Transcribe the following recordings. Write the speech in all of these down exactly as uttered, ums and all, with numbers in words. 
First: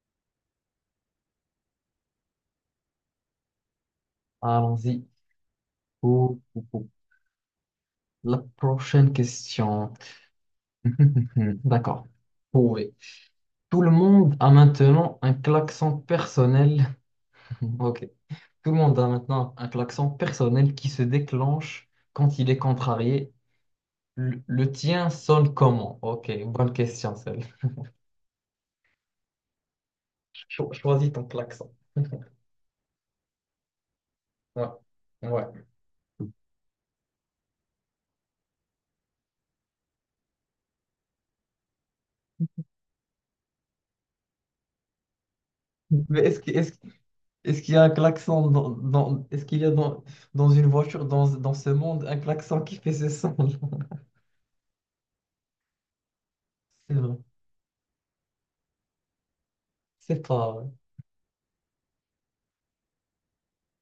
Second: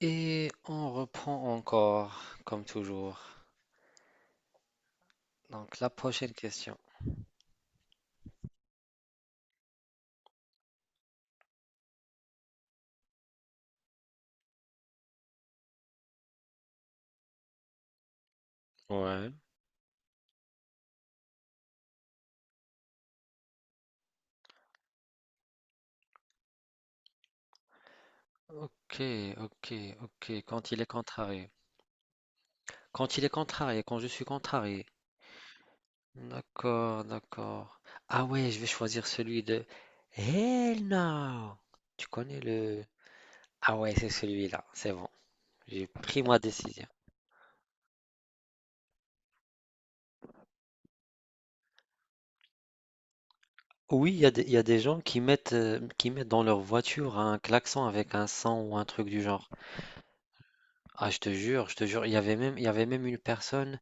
Et on reprend encore, comme toujours. Allons-y Donc, la prochaine pour, pour- question. pour la prochaine question. D'accord. Prouvé. Tout le monde a maintenant un klaxon personnel. Ok. Tout le monde a Ouais. maintenant un klaxon personnel qui se déclenche quand il est contrarié. Le, le tien sonne comment? Ok, bonne question celle. Ok, ok, ok. Quand Cho- il est choisis ton contrarié. klaxon. Quand il est contrarié, quand je suis Ouais. contrarié. Ouais. D'accord, d'accord. Ah ouais, je vais choisir celui de Hell no! Tu connais le... Ah ouais, c'est celui-là. C'est bon. J'ai Mais pris ma est-ce que- est-ce, décision. est-ce qu'il y a un klaxon dans, dans- est-ce qu'il y a dans, dans une voiture, dans, dans ce monde, un klaxon qui fait ce son? Oui, il y a des, il y a des gens qui mettent, euh, qui mettent dans leur C'est vrai. voiture un klaxon avec un son ou un truc du genre. C'est pas vrai. Ah, je te jure, je te jure, il y avait même, il y avait même une personne,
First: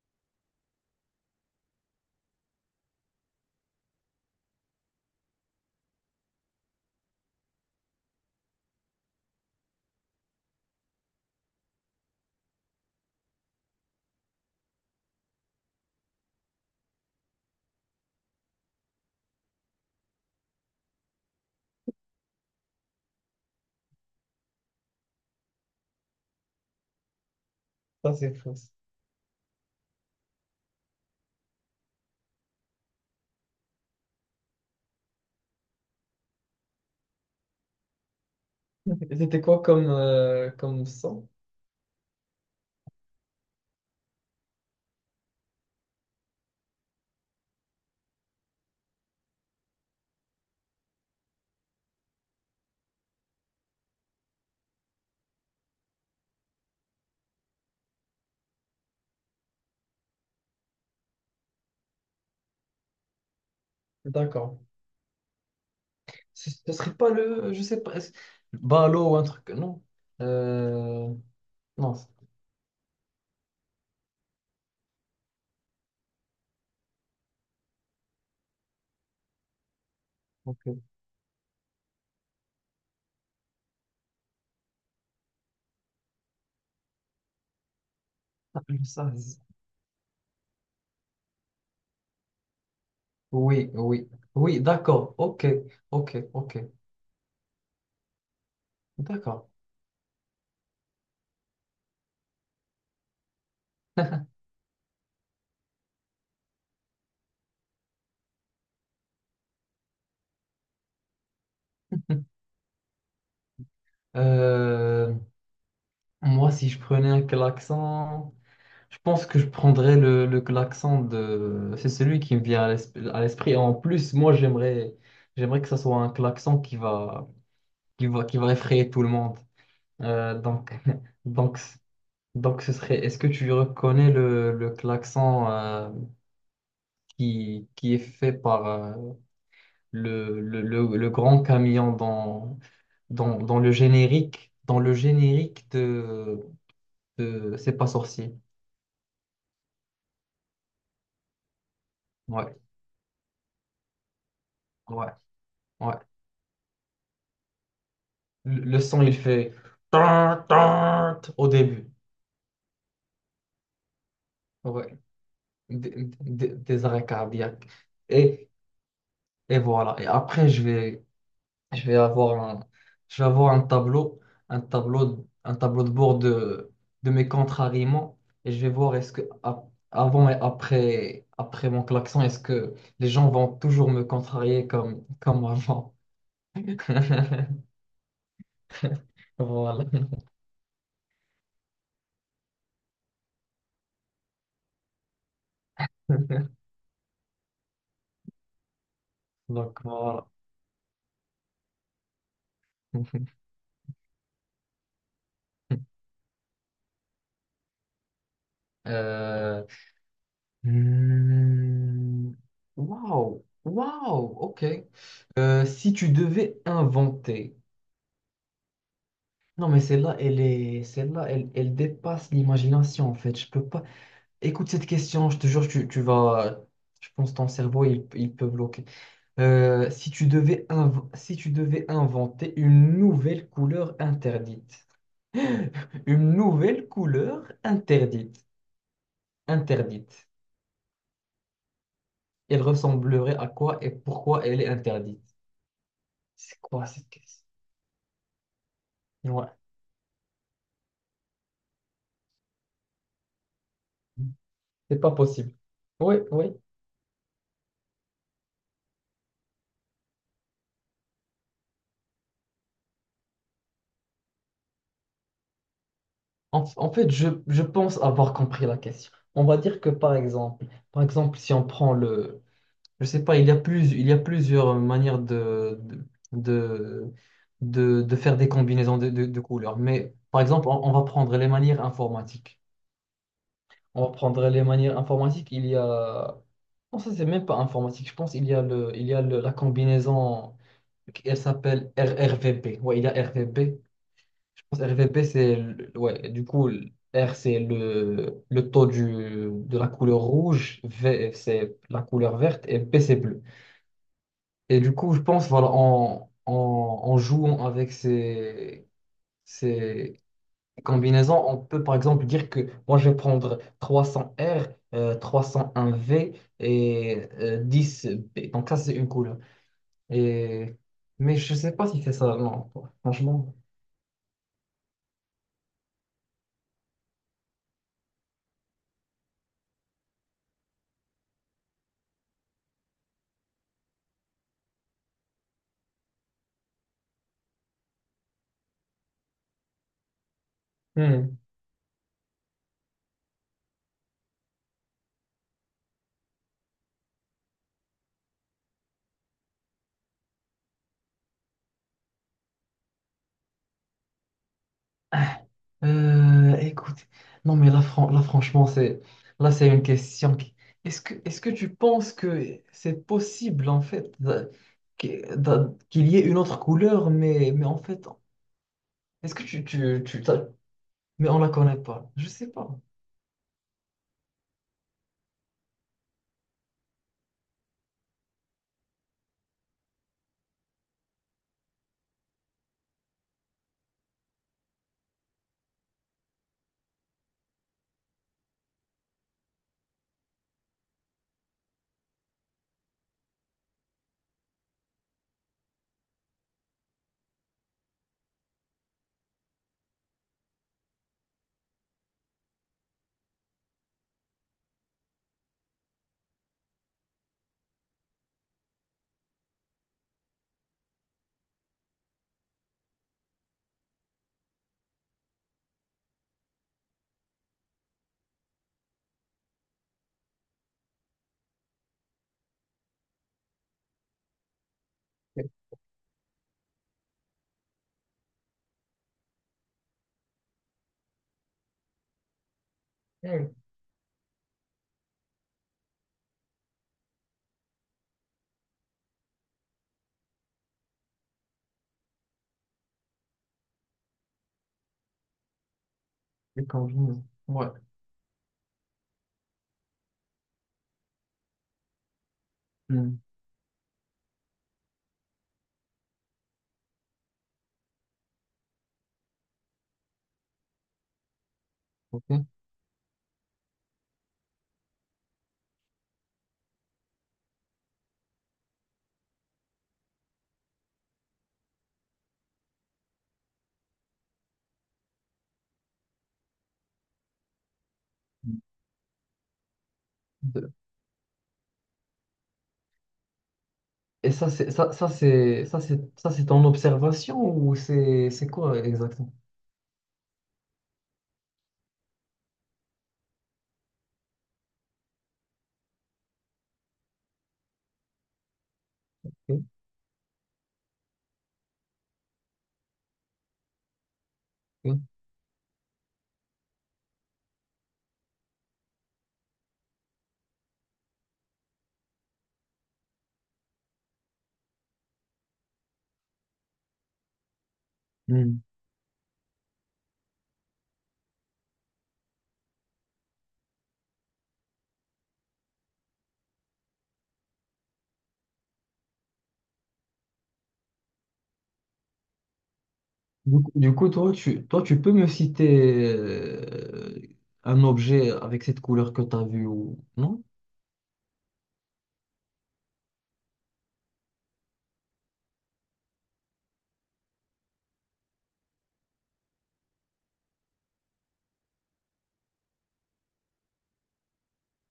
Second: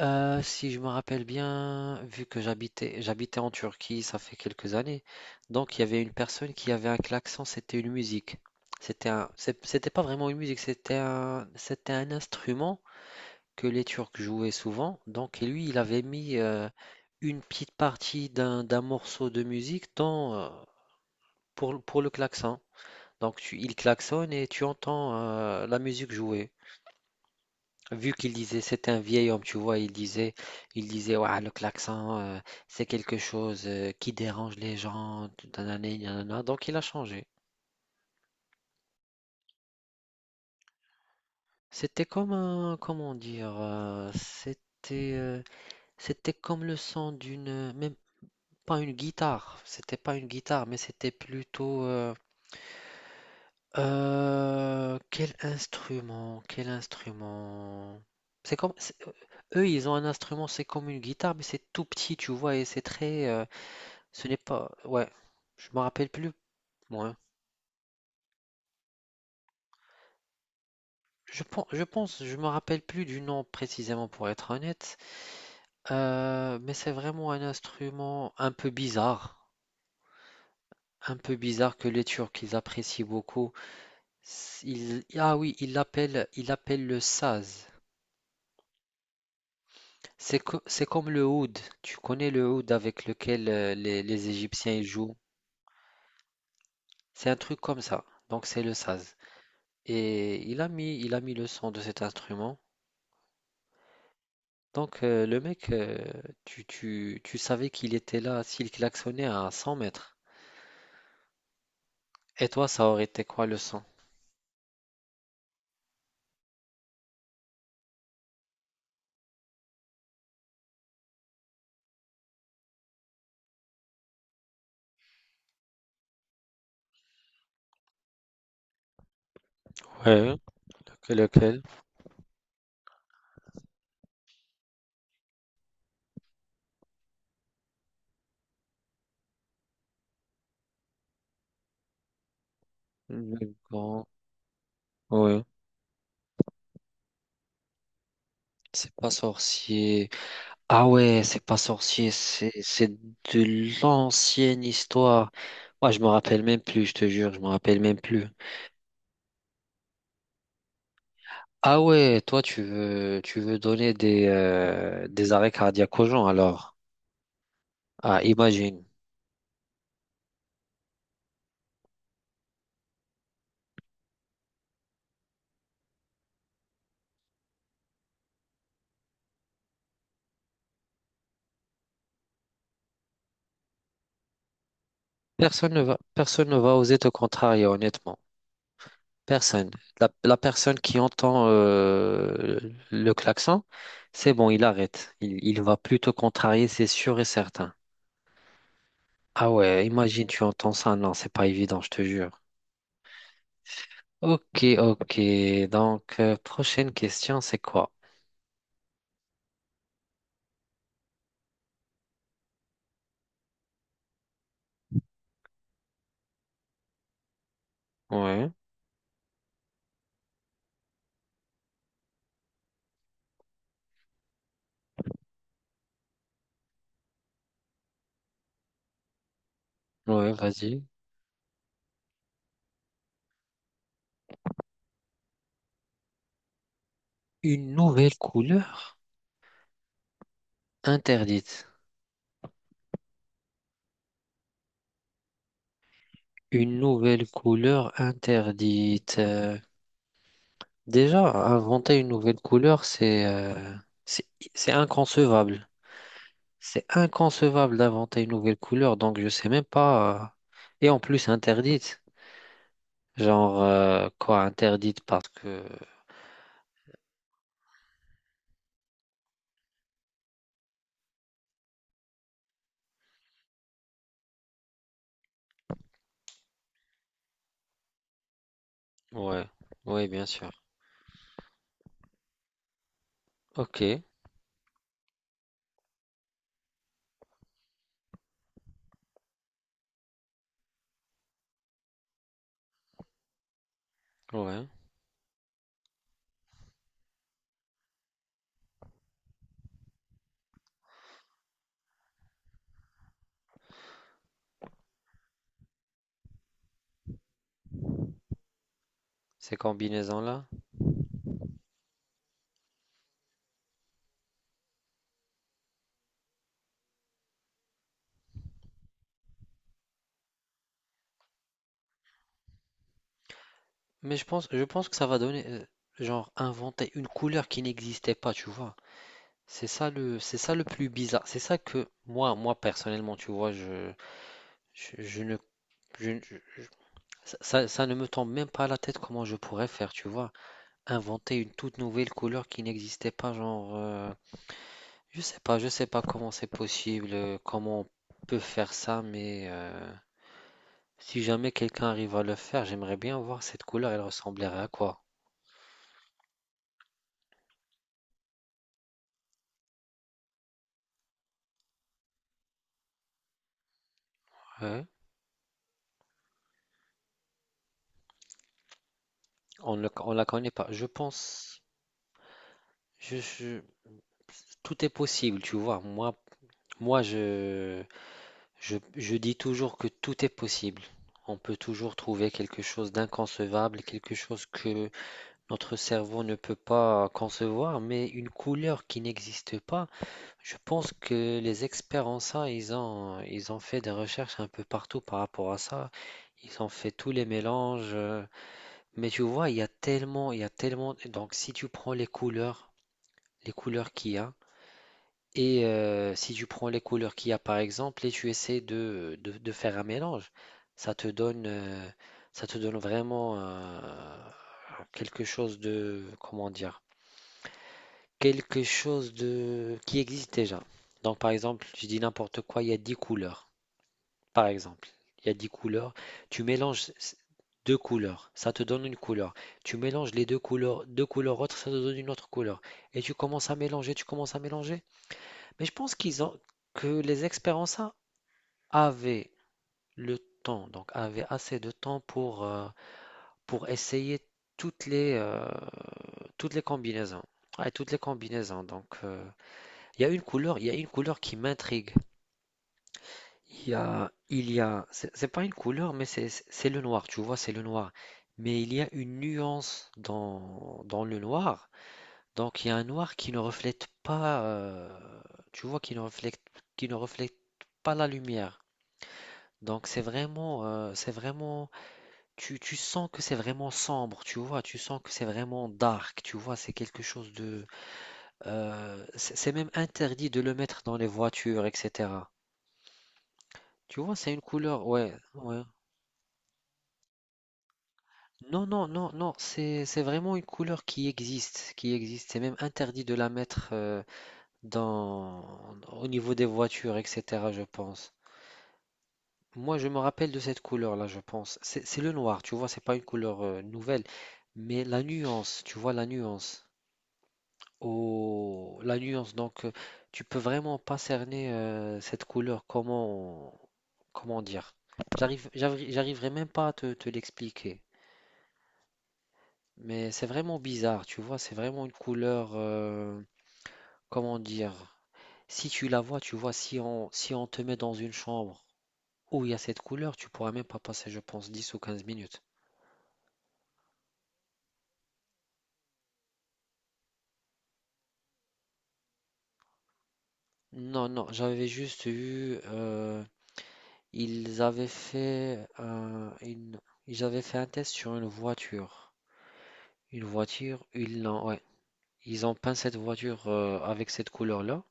euh, si je me rappelle bien, vu que j'habitais, j'habitais en Turquie, ça fait quelques années, donc il y avait une personne qui avait un klaxon, c'était une musique. C'était un, c'est- c'était pas vraiment une musique, c'était un, c'était un instrument que les Turcs jouaient souvent, donc et lui, il avait mis euh, une petite partie d'un, d'un morceau de musique dans, euh, pour, pour le klaxon. Donc tu, il klaxonne et tu entends euh, la musique jouer. Vu Ça, qu'il c'est faux. disait, c'était un vieil homme, tu vois, il disait, il disait, ouais, le klaxon, euh, c'est quelque chose euh, qui dérange les gens, tout nanani, nanana. donc il a changé. Et c'était quoi comme, euh, comme son? C'était comme un, comment dire, euh, c'était, euh, c'était comme le son d'une, même pas une guitare, c'était pas une guitare, mais c'était plutôt, euh, euh, quel instrument, quel instrument. C'est comme, c'est- eux, ils ont un instrument, c'est comme une guitare, mais c'est tout petit, tu vois, et c'est très, euh, ce n'est D'accord. pas. Ouais, je me rappelle plus, Ce ce serait pas moi. le, je sais pas, est-ce- Balo ou un truc, non? Euh, Je pense, je non. c'est- pense, je me rappelle plus du nom précisément pour être honnête. Euh, mais c'est vraiment un instrument un peu bizarre, Ok. un peu bizarre que les Turcs ils apprécient beaucoup. S- Ils, ah oui, ils l'appellent, ils l'appellent le saz. Ah, je sais. C'est co- c'est comme le oud. Tu connais le oud avec lequel Oui, euh, les, oui. les Oui, Égyptiens ils d'accord. jouent. Ok, ok, ok. C'est un truc comme ça. Donc c'est le saz. D'accord. Et il a mis, il a mis le son de cet instrument. Donc, euh, le mec, euh, tu, tu, tu savais qu'il était là s'il klaxonnait à cent mètres. Et toi, ça aurait été quoi le son? Euh, moi, si je prenais un klaxon. Je pense que je prendrais le, le klaxon de... C'est celui qui me vient à l'esprit. À l'esprit. En plus, moi, j'aimerais, j'aimerais que ça soit un klaxon qui va, qui va, qui va effrayer tout le monde. Ouais, Euh, donc, lequel, donc, lequel? donc, ce serait... Est-ce que tu reconnais le, le klaxon euh, qui, qui est fait par euh, le, le, le- le grand camion dans, Le dans, dans le grand, générique, dans le ouais. générique de, de C'est pas sorcier. C'est pas sorcier. Ah ouais, c'est pas sorcier, c'est Ouais, c'est de l'ancienne ouais, histoire. Moi, ouais. je me rappelle même plus, je te jure, je me rappelle même plus. Le le son, il fait tan, tan au Ah début. ouais, toi, tu veux, tu veux donner des, Ouais. euh, des arrêts cardiaques aux Des, gens, des- alors. des arrêts cardiaques. Ah, Et, imagine. et voilà. Et après, je vais, je vais avoir un, je vais avoir un tableau, un tableau, un tableau de bord de, de mes contrariements. Et je vais voir est-ce que a- avant et après, après mon klaxon, est-ce que les gens vont toujours me contrarier comme, comme Personne ne avant. va, personne ne va oser te contrarier, honnêtement. Personne. Voilà. La, la personne qui entend euh, le klaxon, c'est bon, il arrête. Il, il va plutôt contrarier, c'est sûr et certain. Ah Donc ouais, imagine voilà. tu entends ça. Non, c'est pas évident, je te jure. Ok, ok. Donc, euh, prochaine question, c'est quoi? Euh, Hmm. Waouh, waouh, ok. Euh, si tu devais inventer, Ouais, non mais celle-là, elle est, celle-là, elle, elle dépasse l'imagination en fait. Je peux pas. Écoute cette question, je te jure, tu, tu vas, je pense que ton cerveau il, il peut bloquer. Euh, si tu ouais, devais vas-y. inv- si tu devais inventer une nouvelle couleur interdite, une nouvelle couleur Une nouvelle interdite, couleur interdite, interdite. elle ressemblerait à quoi et pourquoi elle est interdite? C'est Une quoi cette nouvelle caisse? couleur interdite. Ouais, Euh, déjà, inventer une nouvelle couleur, c'est euh, c'est c'est c'est pas possible. inconcevable. Oui, oui. C'est inconcevable d'inventer une nouvelle couleur, donc je sais même pas. euh, Et en plus interdite. Genre euh, quoi, interdite parce que. En, en fait, je, je pense avoir compris la question. On va dire que par exemple, par exemple, si on prend le, je sais pas, il y a plus, il y a plusieurs manières de, de, de, de- faire des combinaisons de, de- de Ouais, couleurs. ouais, Mais bien par sûr. exemple, on, on va prendre les manières informatiques. Ok, On va prendre les manières informatiques. Il y a, non, ça c'est même pas informatique. Je pense il y a le, il y a le- la combinaison. Elle s'appelle R- RVB. Ouais, il y a R V B je ouais. pense R V P, c'est le- ouais, du coup, le R, c'est le, le taux du, de la couleur rouge, V, c'est la couleur verte, et P, c'est bleu. Et du coup, je pense, voilà, en, en, en jouant avec ces, Ces ces combinaisons-là. combinaisons, on peut par exemple dire que moi, je vais prendre trois cents R, euh, trois cent un V et euh, dix B. Donc, ça, c'est une couleur. Et... Mais je sais pas si c'est ça, non, franchement. Mais je pense, je pense que ça va donner, euh, genre inventer une couleur qui n'existait pas, tu vois. C'est ça le, c'est ça le plus bizarre. C'est ça que moi, moi personnellement, tu vois, je, je, je ne, je- je- je- ça, ça ça ne me tombe même pas à la tête comment je pourrais faire, tu vois. Hmm. Inventer une toute nouvelle couleur qui n'existait pas, genre, euh, je sais pas, je sais pas comment c'est possible, euh, comment on peut faire ça, mais euh, si jamais quelqu'un arrive à le faire, j'aimerais bien voir cette couleur, elle ressemblerait à quoi? Euh, écoute, non mais là, fran- là franchement, c'est là c'est une question. qui- Est-ce que, est-ce que tu penses que c'est possible en fait de- Ouais. que- de- qu'il y ait une autre couleur, mais, mais en fait, est-ce que tu, On ne tu, on tu la t'as- connaît pas. Je mais on la pense, connaît pas. Je sais pas. je, je- tout est possible, tu vois. Moi, moi, je, je, je dis toujours que tout est possible. On peut toujours trouver quelque chose d'inconcevable, quelque chose que Notre cerveau ne peut pas concevoir, mais une couleur qui n'existe pas, je pense que les experts en ça, ils ont, ils ont fait des recherches un peu partout par rapport à ça. Ils ont fait tous les mélanges. euh, Mais tu vois, il y a tellement, il y a tellement. Donc, si tu prends les couleurs, les couleurs qu'il y a, et euh, si tu prends les couleurs qu'il y a, par exemple, et tu essaies de, de, de faire un mélange, ça te donne, euh, ça te donne vraiment euh, quelque chose de, comment dire? Quelque chose de qui existe déjà. Donc par exemple, je dis n'importe quoi, il y a dix couleurs. Par exemple, il y a dix couleurs. Tu mélanges deux couleurs, ça te donne une couleur. Tu mélanges les deux couleurs, deux couleurs autres, ça te donne une autre couleur. Et tu commences Hmm. à mélanger, tu commences à mélanger. Mais je pense qu'ils ont que les experts avaient le temps, donc avaient assez de temps pour, euh, pour essayer toutes les, euh, toutes les Les combinaisons. combinaisons. Ouais. Ouais, toutes les combinaisons. Donc, euh, Il y a une couleur, il y a une couleur, qui m'intrigue. Hmm. Il y a, il y a, c'est c'est pas une couleur, mais c'est c'est- le noir, tu vois, c'est le noir. Mais il y a une nuance dans, dans le noir. Ok. Donc il y a un noir qui ne reflète pas, euh, tu vois, qui ne reflète, qui ne reflète pas la lumière. Donc c'est vraiment, euh, c'est vraiment, tu, tu sens que c'est vraiment sombre, tu vois, tu sens que c'est vraiment dark, tu vois, c'est quelque chose de, euh, c'est c'est même interdit de le De- mettre dans les voitures, et cetera. Tu vois, c'est Et une ça c'est couleur, ça, ça ouais, ouais. c'est ça c'est ça c'est ton observation ou c'est c'est Non, quoi non, non, exactement? non, c'est c'est vraiment une couleur qui existe, qui existe. C'est même interdit de la mettre euh, dans au niveau des voitures, et cetera. Je pense. Ok. Moi, je me rappelle de cette couleur-là, je pense. C'est c'est le noir, tu vois, c'est pas une couleur euh, nouvelle, mais la nuance, tu vois, la nuance. Oh, la nuance. Donc, euh, tu peux vraiment pas cerner euh, cette couleur. Comment comment dire? J'arrive, j'arri- j'arriverai même pas à te te l'expliquer. Ok. Mais c'est vraiment bizarre, tu vois, c'est vraiment une couleur, euh, comment dire, si tu la vois, tu vois, si on, si on te met dans une chambre où il y a cette couleur, tu pourras même pas passer, je pense, dix ou quinze minutes. Du coup, du coup, toi, tu, toi, tu peux me citer euh, un objet avec cette couleur que tu as vue ou non? Non, non, j'avais juste eu, euh, ils avaient fait, un- une, ils avaient fait un test sur une voiture. Une voiture, ils l'ont, ouais, ils ont peint cette voiture euh, avec cette couleur-là,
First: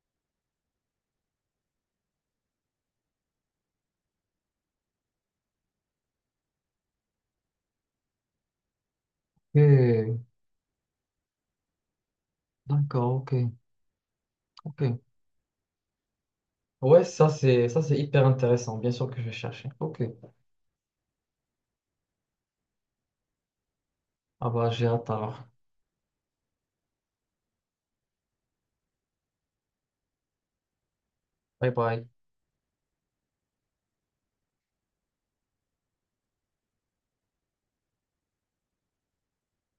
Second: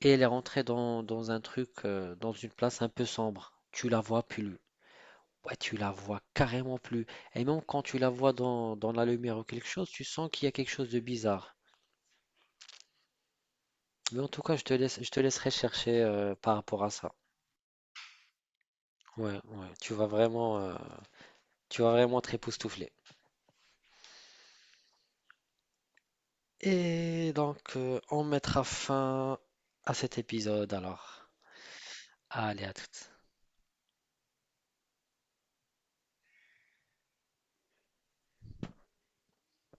et elle est rentrée dans, dans un truc, euh, dans une place un peu sombre. Tu la vois plus, Ouais, tu la vois carrément plus. Et même quand tu la vois dans, dans la lumière ou quelque chose, tu Ok, sens qu'il y a quelque chose de bizarre. d'accord, ok, Mais en tout cas, je te ok. laisse, je te laisserai chercher euh, par rapport à Ouais, ça. ça c'est ça c'est hyper intéressant. Bien sûr que je vais Ouais, ouais, chercher. tu Ok. vas vraiment, euh, tu vas vraiment te époustoufler. Ah bah j'ai hâte alors. Et donc, euh, on mettra fin à cet épisode alors. Bye bye. Allez, à toutes.